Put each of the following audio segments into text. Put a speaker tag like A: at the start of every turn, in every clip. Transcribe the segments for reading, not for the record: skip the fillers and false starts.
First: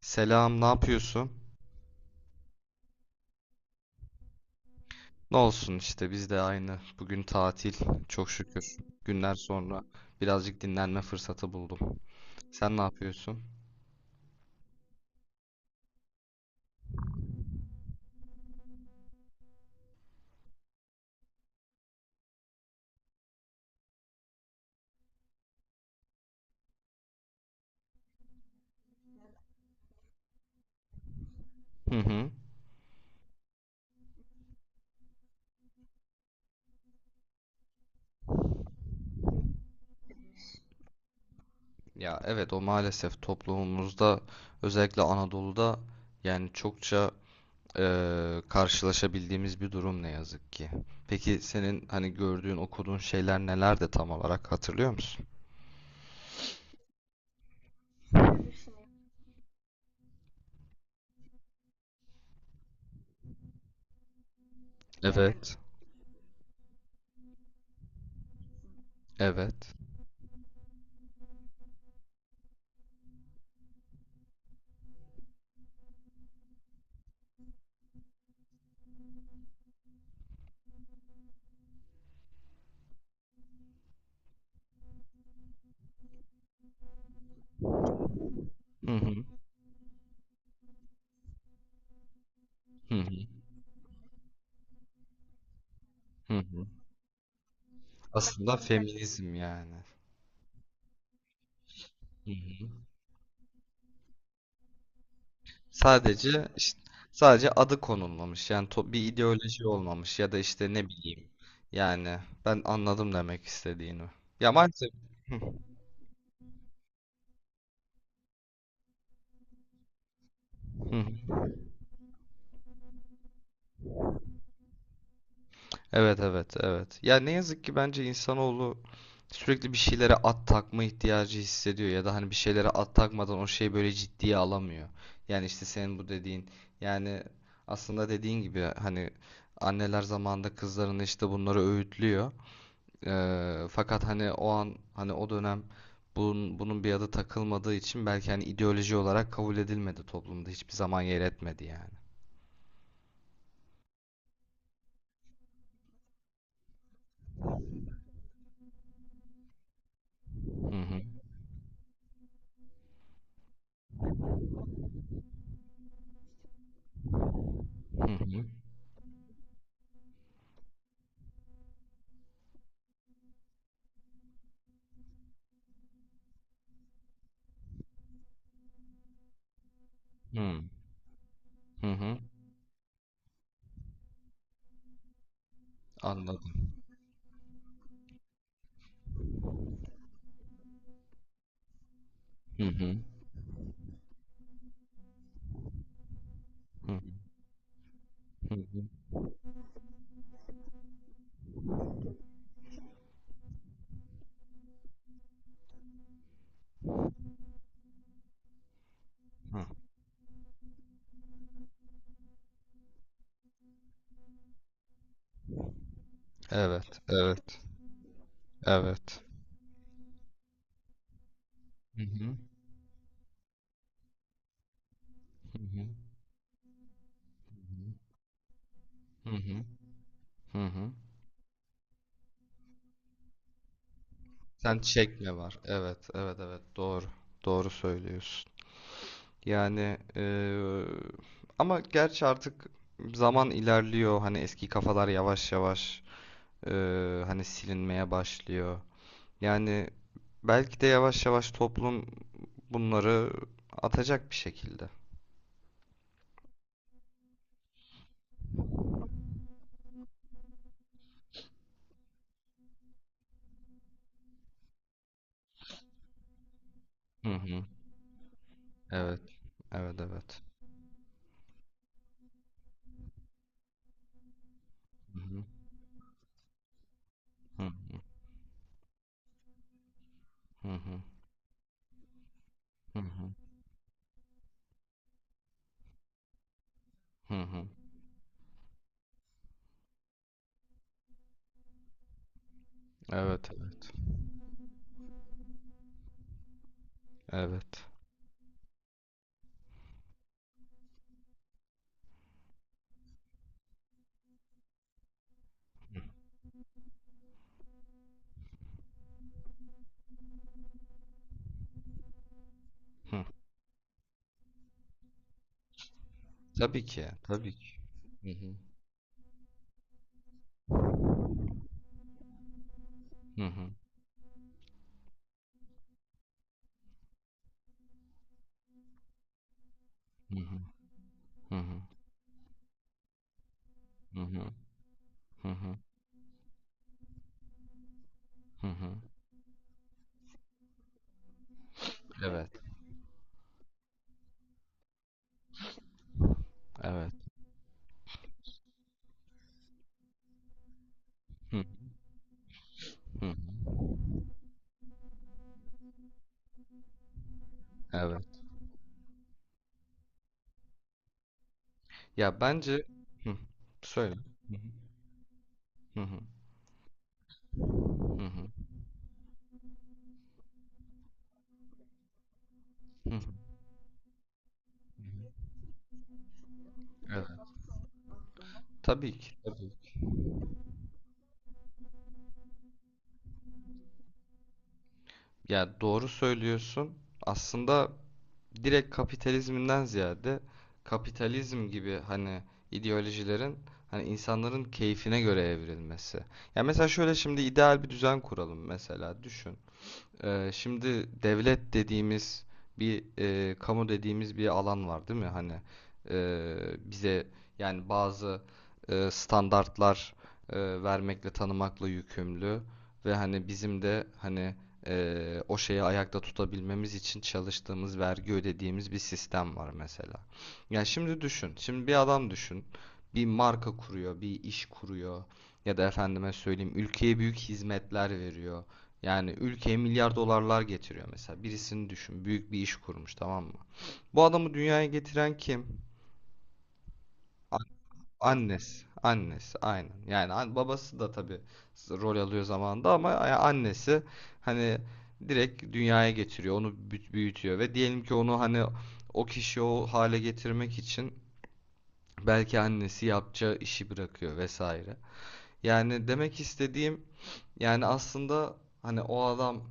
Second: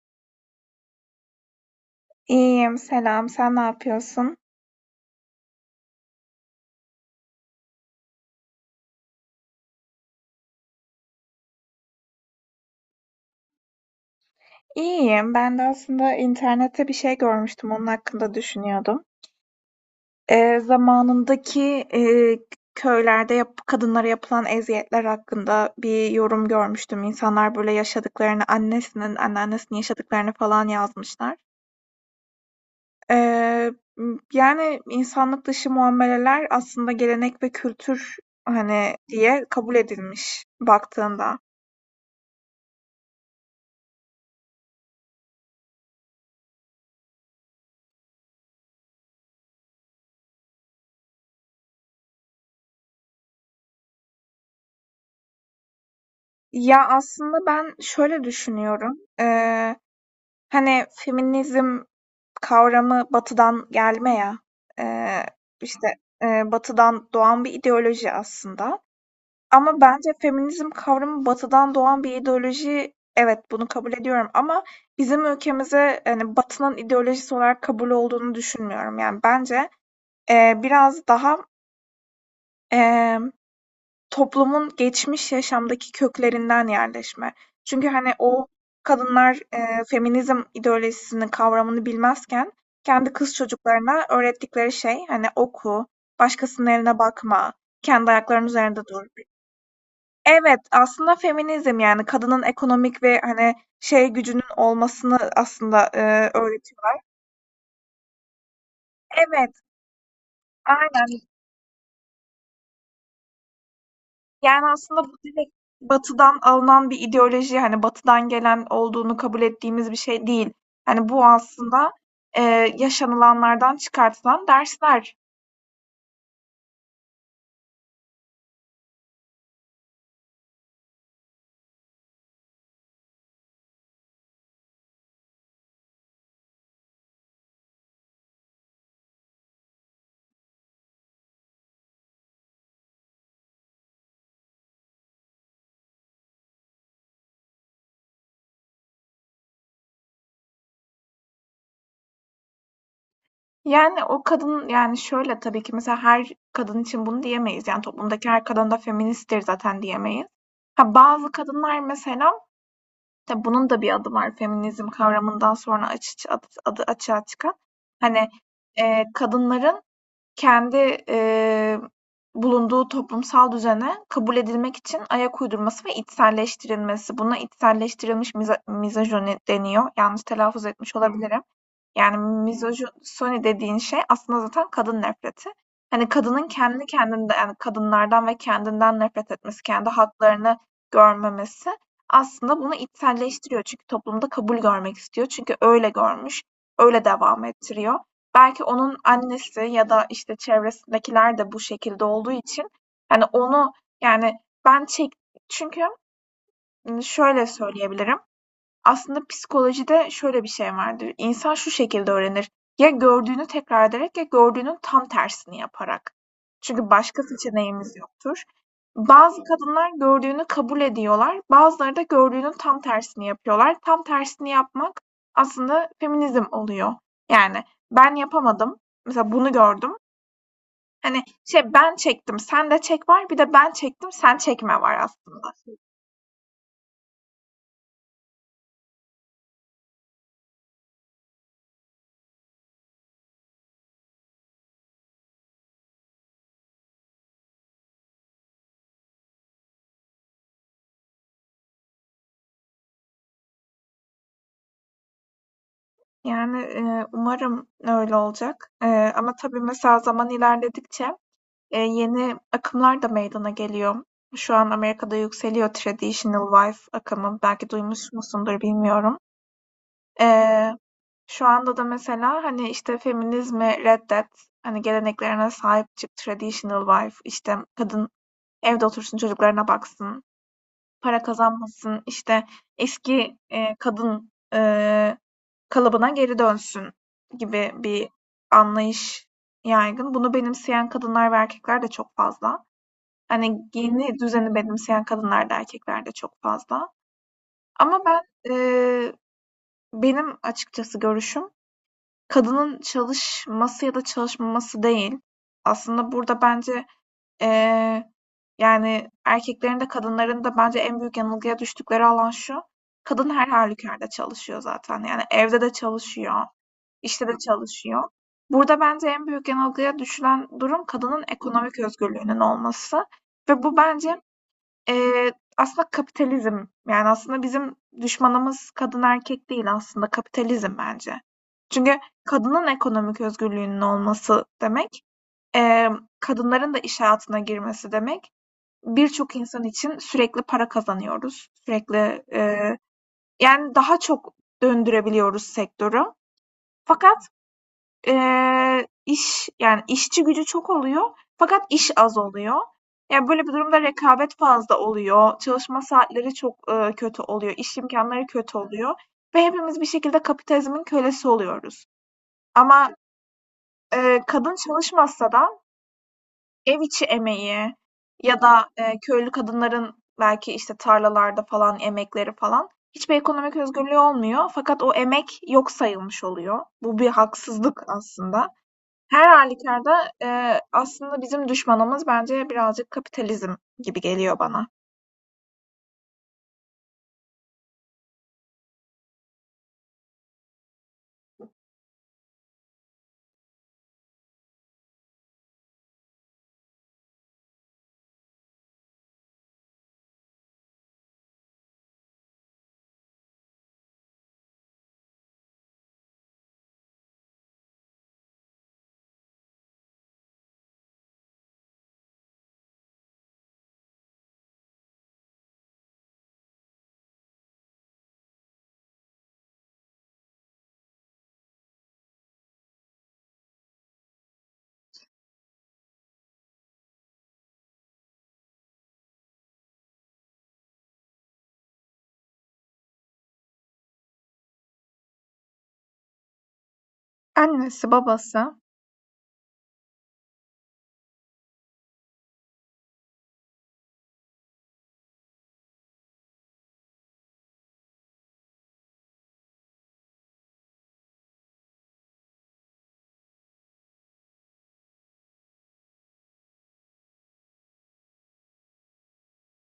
A: Selam, ne yapıyorsun?
B: İyiyim, selam. Sen ne yapıyorsun?
A: Ne olsun işte biz de aynı. Bugün tatil, çok şükür. Günler sonra birazcık dinlenme fırsatı buldum. Sen ne yapıyorsun?
B: İyiyim. Ben de aslında internette bir şey görmüştüm. Onun hakkında düşünüyordum. Zamanındaki e, köylerde kadınlara yapılan eziyetler hakkında bir yorum görmüştüm. İnsanlar böyle yaşadıklarını, annesinin, anneannesinin yaşadıklarını falan yazmışlar.
A: Hı hı.
B: Ee, Yani insanlık dışı muameleler aslında gelenek ve kültür hani diye kabul edilmiş baktığında.
A: Ya evet, o maalesef toplumumuzda, özellikle Anadolu'da, yani çokça karşılaşabildiğimiz bir durum ne yazık ki. Peki senin hani gördüğün, okuduğun şeyler neler de tam olarak hatırlıyor musun?
B: Ya, aslında ben şöyle düşünüyorum. Hani, feminizm kavramı Batı'dan gelme ya, eee,
A: Evet.
B: işte, Batı'dan doğan bir ideoloji aslında,
A: Evet.
B: ama bence feminizm kavramı Batı'dan doğan bir ideoloji, evet, bunu kabul ediyorum, ama bizim ülkemize, hani, Batı'nın ideolojisi olarak kabul olduğunu düşünmüyorum. Yani, bence, biraz daha, toplumun geçmiş yaşamdaki köklerinden yerleşme. Çünkü, hani, o
A: Hı hı.
B: kadınlar, feminizm ideolojisini, kavramını bilmezken
A: Hı
B: kendi
A: hı.
B: kız çocuklarına öğrettikleri şey, hani, oku,
A: Hı hı.
B: başkasının eline bakma, kendi ayaklarının
A: Aslında
B: üzerinde dur.
A: feminizm yani.
B: Evet, aslında feminizm, yani, kadının ekonomik ve, hani, şey gücünün olmasını aslında,
A: Sadece işte,
B: öğretiyorlar.
A: sadece adı konulmamış. Yani bir
B: Evet,
A: ideoloji olmamış ya da işte ne
B: aynen.
A: bileyim. Yani ben anladım demek istediğini. Ya
B: Yani
A: maalesef.
B: aslında bu
A: Hı,
B: direkt Batı'dan alınan bir ideoloji, hani Batı'dan gelen olduğunu kabul ettiğimiz bir şey değil. Hani bu
A: hı.
B: aslında e, yaşanılanlardan çıkartılan dersler.
A: Evet evet evet. Ya ne yazık ki, bence insanoğlu sürekli bir şeylere at takma ihtiyacı hissediyor ya da hani bir şeylere at takmadan o şeyi böyle ciddiye alamıyor. Yani işte senin bu dediğin, yani aslında dediğin gibi hani anneler zamanında kızlarını işte bunları öğütlüyor. Fakat hani o an, hani o dönem bunun bir adı takılmadığı için belki hani ideoloji olarak kabul edilmedi, toplumda hiçbir zaman yer etmedi yani.
B: Yani o kadın yani şöyle tabii ki mesela her kadın için bunu diyemeyiz. Yani toplumdaki her kadın da feministtir zaten diyemeyiz.
A: Hı
B: Ha,
A: hı
B: bazı kadınlar mesela tabii bunun da bir adı var feminizm kavramından sonra adı açığa çıkan.
A: hı
B: Hani
A: hı
B: kadınların kendi, eee, bulunduğu toplumsal düzene kabul edilmek için ayak uydurması ve içselleştirilmesi. Buna içselleştirilmiş mizojeni deniyor. Yanlış
A: hı
B: telaffuz etmiş olabilirim.
A: hı
B: Yani
A: hı.
B: mizojini dediğin şey aslında zaten kadın nefreti. Hani kadının
A: Anladım.
B: kendi kendinde yani kadınlardan ve kendinden nefret etmesi, kendi haklarını görmemesi aslında
A: Hı
B: bunu
A: hı
B: içselleştiriyor. Çünkü toplumda kabul görmek istiyor. Çünkü öyle görmüş,
A: hı
B: öyle devam ettiriyor.
A: hı
B: Belki
A: hı.
B: onun annesi ya da işte çevresindekiler de bu şekilde olduğu için hani onu, yani, ben çek çünkü şöyle söyleyebilirim. Aslında
A: Hı.
B: psikolojide şöyle bir şey vardır. İnsan şu şekilde öğrenir. Ya gördüğünü tekrar ederek ya gördüğünün tam tersini yaparak. Çünkü
A: Evet
B: başka
A: evet
B: seçeneğimiz yoktur.
A: evet.
B: Bazı kadınlar gördüğünü kabul ediyorlar. Bazıları
A: Hı
B: da
A: hı
B: gördüğünün tam tersini yapıyorlar. Tam tersini yapmak
A: hı hı
B: aslında feminizm oluyor. Yani ben yapamadım.
A: hı
B: Mesela bunu
A: hı
B: gördüm.
A: hı. Hı.
B: Hani şey ben çektim, sen de çek var. Bir de ben çektim, sen
A: Sen
B: çekme var
A: çekme
B: aslında.
A: var. Evet evet evet, doğru doğru söylüyorsun. Yani ama gerçi artık zaman ilerliyor. Hani eski kafalar yavaş yavaş hani silinmeye başlıyor. Yani belki de yavaş yavaş toplum bunları atacak bir şekilde.
B: Yani, umarım öyle olacak, ama tabii mesela zaman ilerledikçe, yeni akımlar da meydana geliyor. Şu an Amerika'da yükseliyor traditional wife
A: Hı
B: akımı.
A: hı.
B: Belki duymuş musundur bilmiyorum.
A: Evet, evet, evet.
B: Eee, Şu anda da mesela, hani, işte, feminizmi reddet, hani,
A: Hı hı.
B: geleneklerine sahip çık, traditional wife, işte,
A: Hı hı.
B: kadın evde otursun, çocuklarına baksın,
A: Hı hı.
B: para kazanmasın, işte,
A: Hı hı.
B: eski, kadın, kalıbına geri dönsün
A: Hı hı.
B: gibi bir anlayış yaygın. Bunu benimseyen kadınlar ve erkekler de çok fazla.
A: Evet,
B: Hani
A: evet.
B: yeni düzeni benimseyen kadınlar da erkekler de çok fazla.
A: Evet.
B: Ama eee, benim açıkçası görüşüm kadının çalışması ya da çalışmaması değil. Aslında burada bence, eee, yani erkeklerin de kadınların da bence en büyük yanılgıya düştükleri alan şu.
A: Hı.
B: Kadın her halükarda çalışıyor zaten. Yani evde de çalışıyor
A: Tabii ki,
B: işte de
A: tabii ki.
B: çalışıyor.
A: Hı hı.
B: Burada bence en büyük yanılgıya düşülen durum kadının ekonomik özgürlüğünün olması,
A: Hı
B: ve
A: hı.
B: bu bence, eee, aslında kapitalizm. Yani aslında bizim düşmanımız kadın erkek değil, aslında
A: Hı hı.
B: kapitalizm bence.
A: Hı hı.
B: Çünkü kadının ekonomik özgürlüğünün
A: Hı
B: olması
A: hı.
B: demek,
A: Hı hı.
B: kadınların da iş hayatına girmesi demek.
A: Hı hı.
B: Birçok insan için sürekli para kazanıyoruz. Sürekli,
A: Evet,
B: yani daha çok döndürebiliyoruz sektörü.
A: evet.
B: Fakat yani, işçi gücü çok oluyor
A: Hı
B: fakat iş az oluyor. Yani
A: hı.
B: böyle bir durumda rekabet fazla oluyor, çalışma saatleri çok, kötü oluyor, iş
A: Evet.
B: imkanları kötü oluyor ve hepimiz bir şekilde kapitalizmin kölesi oluyoruz.
A: Ya bence.
B: Ama,
A: Hı, söyle.
B: kadın çalışmasa da
A: Hı hı,
B: ev içi emeği
A: hı hı,
B: ya da, köylü kadınların belki, işte, tarlalarda falan emekleri falan
A: hı
B: hiçbir
A: hı.
B: ekonomik özgürlüğü olmuyor, fakat o emek yok sayılmış oluyor. Bu bir
A: Evet.
B: haksızlık aslında.
A: Tabii
B: Her
A: ki.
B: halükarda, aslında bizim düşmanımız bence birazcık kapitalizm gibi geliyor bana.
A: Ya doğru söylüyorsun. Aslında direkt kapitalizminden ziyade, kapitalizm gibi hani ideolojilerin hani insanların keyfine göre evrilmesi. Ya mesela şöyle, şimdi ideal bir düzen kuralım mesela, düşün. Şimdi devlet dediğimiz, bir e, kamu dediğimiz bir alan var değil mi? Hani e, bize, yani bazı e, standartlar e, vermekle tanımakla yükümlü ve hani bizim de hani e, o şeyi ayakta tutabilmemiz için çalıştığımız, vergi ödediğimiz bir sistem var mesela. Yani şimdi düşün. Şimdi bir adam düşün. Bir marka kuruyor, bir iş kuruyor ya da efendime söyleyeyim, ülkeye büyük hizmetler veriyor. Yani ülkeye milyar dolarlar getiriyor mesela. Birisini düşün. Büyük bir iş kurmuş, tamam mı? Bu adamı dünyaya getiren kim? A-
B: Annesi, babası.
A: Annesi. Annesi aynen. Yani babası da tabii rol alıyor zamanında ama annesi hani direkt dünyaya getiriyor. Onu büyütüyor ve diyelim ki onu hani o kişi o hale getirmek için belki annesi yapacağı işi bırakıyor vesaire. Yani demek istediğim, yani aslında hani o adam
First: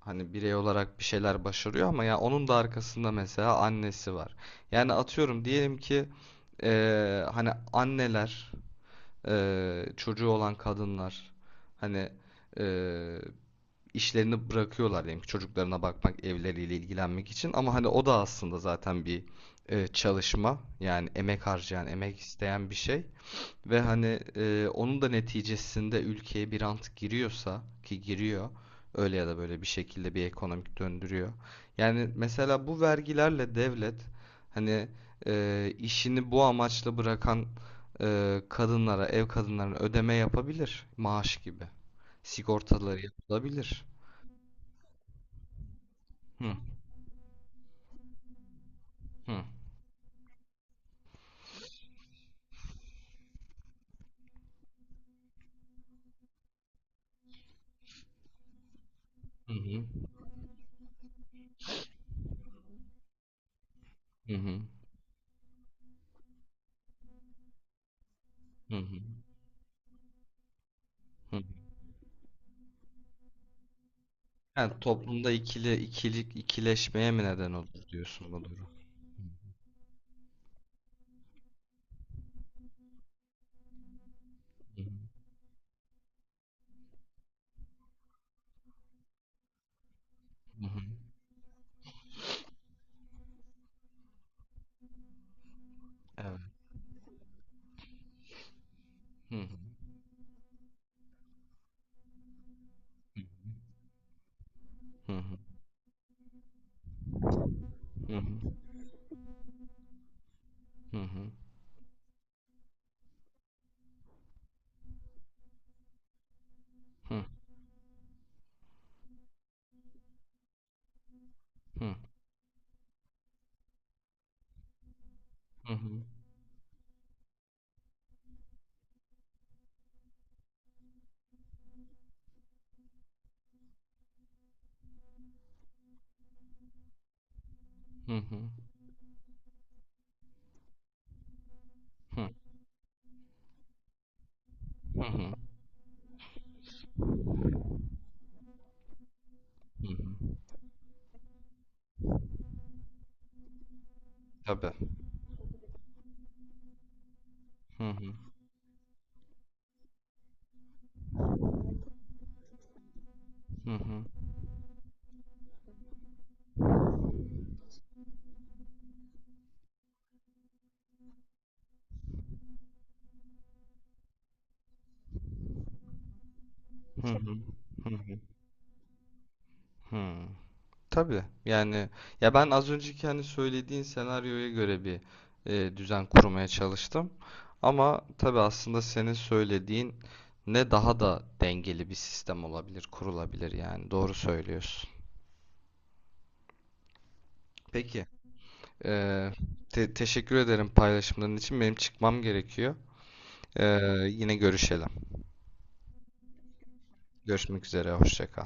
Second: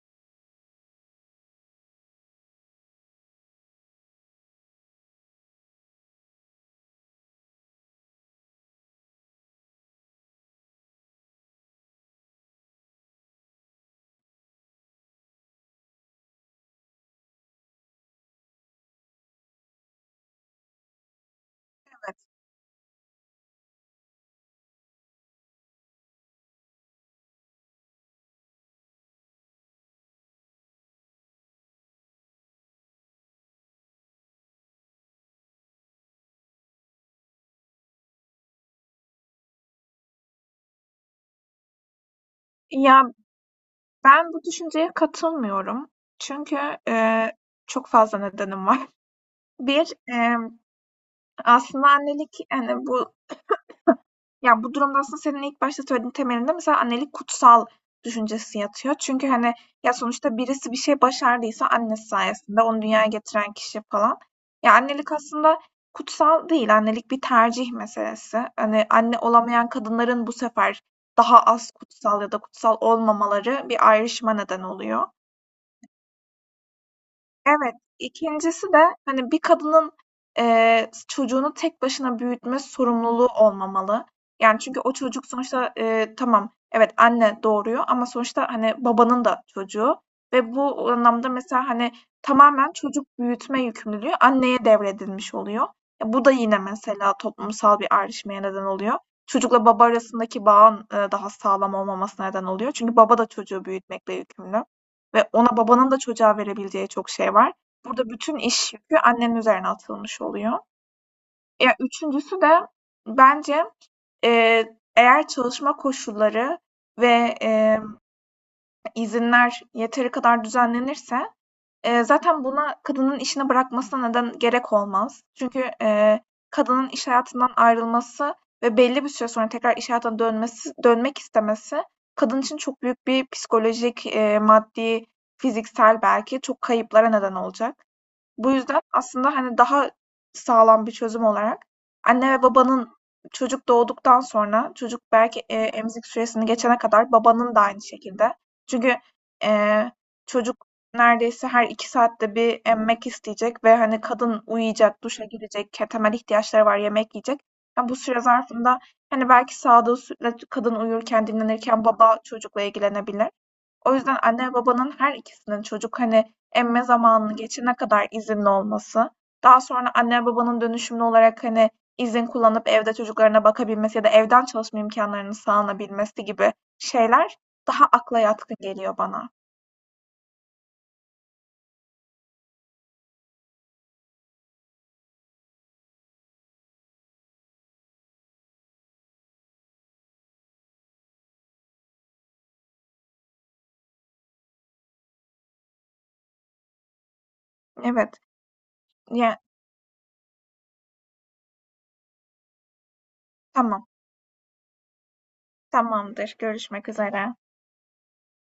A: hani birey olarak bir şeyler başarıyor, ama ya onun da arkasında mesela annesi var. Yani atıyorum, diyelim ki hani anneler, çocuğu olan kadınlar hani eee, işlerini bırakıyorlar diyelim ki, çocuklarına bakmak, evleriyle ilgilenmek için, ama hani o da aslında zaten bir çalışma, yani emek harcayan,
B: Evet.
A: emek isteyen bir şey. Ve hani e, onun da neticesinde ülkeye bir rant giriyorsa ki giriyor, öyle ya da böyle bir şekilde bir ekonomik döndürüyor. Yani mesela bu vergilerle devlet hani e, işini bu amaçla bırakan e, kadınlara, ev kadınlarına ödeme yapabilir, maaş gibi. Sigortaları
B: Ya,
A: yapılabilir.
B: ben bu düşünceye katılmıyorum.
A: Hı
B: Çünkü, eee, çok fazla nedenim var.
A: hı
B: Bir Aslında annelik, hani, bu ya, bu durumda aslında senin ilk başta söylediğin temelinde mesela annelik kutsal düşüncesi yatıyor. Çünkü,
A: hı
B: hani,
A: hı
B: ya, sonuçta birisi bir şey başardıysa annesi sayesinde, onu dünyaya getiren kişi falan.
A: hı hı
B: Ya, annelik aslında kutsal değil, annelik bir tercih meselesi.
A: hı
B: Hani,
A: hı.
B: anne olamayan kadınların bu sefer daha az kutsal ya da kutsal olmamaları bir ayrışma neden
A: Yani
B: oluyor.
A: toplumda ikili ikilik ikileşmeye mi neden
B: Evet,
A: olur diyorsun bu durum?
B: ikincisi de hani bir kadının, çocuğunu tek başına büyütme sorumluluğu olmamalı. Yani çünkü
A: Hı hı.
B: o çocuk sonuçta tamam, evet, anne doğuruyor ama sonuçta hani babanın da çocuğu ve
A: Hı hı.
B: bu anlamda mesela hani tamamen çocuk büyütme yükümlülüğü anneye devredilmiş oluyor. Ya bu da
A: Evet.
B: yine mesela toplumsal bir ayrışmaya neden oluyor.
A: Hı hı.
B: Çocukla baba arasındaki bağın daha sağlam olmamasına neden oluyor. Çünkü baba da çocuğu büyütmekle yükümlü.
A: Hı
B: Ve
A: hı.
B: ona babanın da çocuğa verebileceği çok şey var. Burada
A: Hı hı.
B: bütün iş yükü annenin üzerine atılmış oluyor.
A: Hı hı.
B: Ya üçüncüsü de bence eğer çalışma koşulları
A: Hı
B: ve izinler yeteri kadar düzenlenirse
A: hı.
B: Zaten buna kadının işini bırakmasına neden gerek olmaz. Çünkü,
A: Hı hı.
B: kadının iş hayatından ayrılması ve belli bir süre sonra tekrar iş hayatına dönmesi dönmek istemesi kadın için çok büyük bir psikolojik, maddi, fiziksel belki çok kayıplara neden olacak.
A: Hı hı.
B: Bu yüzden aslında, hani, daha sağlam bir çözüm olarak
A: Hı.
B: anne ve babanın çocuk doğduktan sonra
A: Hı
B: çocuk
A: hı.
B: belki, emzik süresini geçene kadar babanın da aynı şekilde. Çünkü,
A: Hı
B: eee,
A: hı.
B: çocuk neredeyse her 2 saatte bir emmek isteyecek ve, hani, kadın
A: Tabii.
B: uyuyacak, duşa girecek, temel ihtiyaçları var, yemek yiyecek.
A: Hı
B: Ya, bu
A: hı.
B: süre zarfında, hani, belki sağdığı sütle kadın uyurken, dinlenirken baba çocukla ilgilenebilir.
A: Hı
B: O
A: hı.
B: yüzden anne babanın her ikisinin çocuk hani emme zamanını geçene kadar izinli olması, daha sonra anne babanın dönüşümlü olarak hani izin kullanıp evde çocuklarına bakabilmesi ya da evden çalışma imkanlarını sağlanabilmesi gibi
A: Hı hı.
B: şeyler daha
A: Hı hı.
B: akla yatkın geliyor bana.
A: Hı. Tabii. Yani ya, ben az önceki hani söylediğin senaryoya göre bir e, düzen kurmaya çalıştım. Ama tabii aslında senin söylediğin ne daha da dengeli bir sistem olabilir, kurulabilir yani. Doğru söylüyorsun. Peki.
B: Evet.
A: Ee,
B: Ya,
A: teşekkür ederim paylaşımların için. Benim çıkmam gerekiyor. Ee,
B: tamam.
A: yine görüşelim.
B: Tamamdır. Görüşmek üzere.
A: Görüşmek üzere, hoşça kal.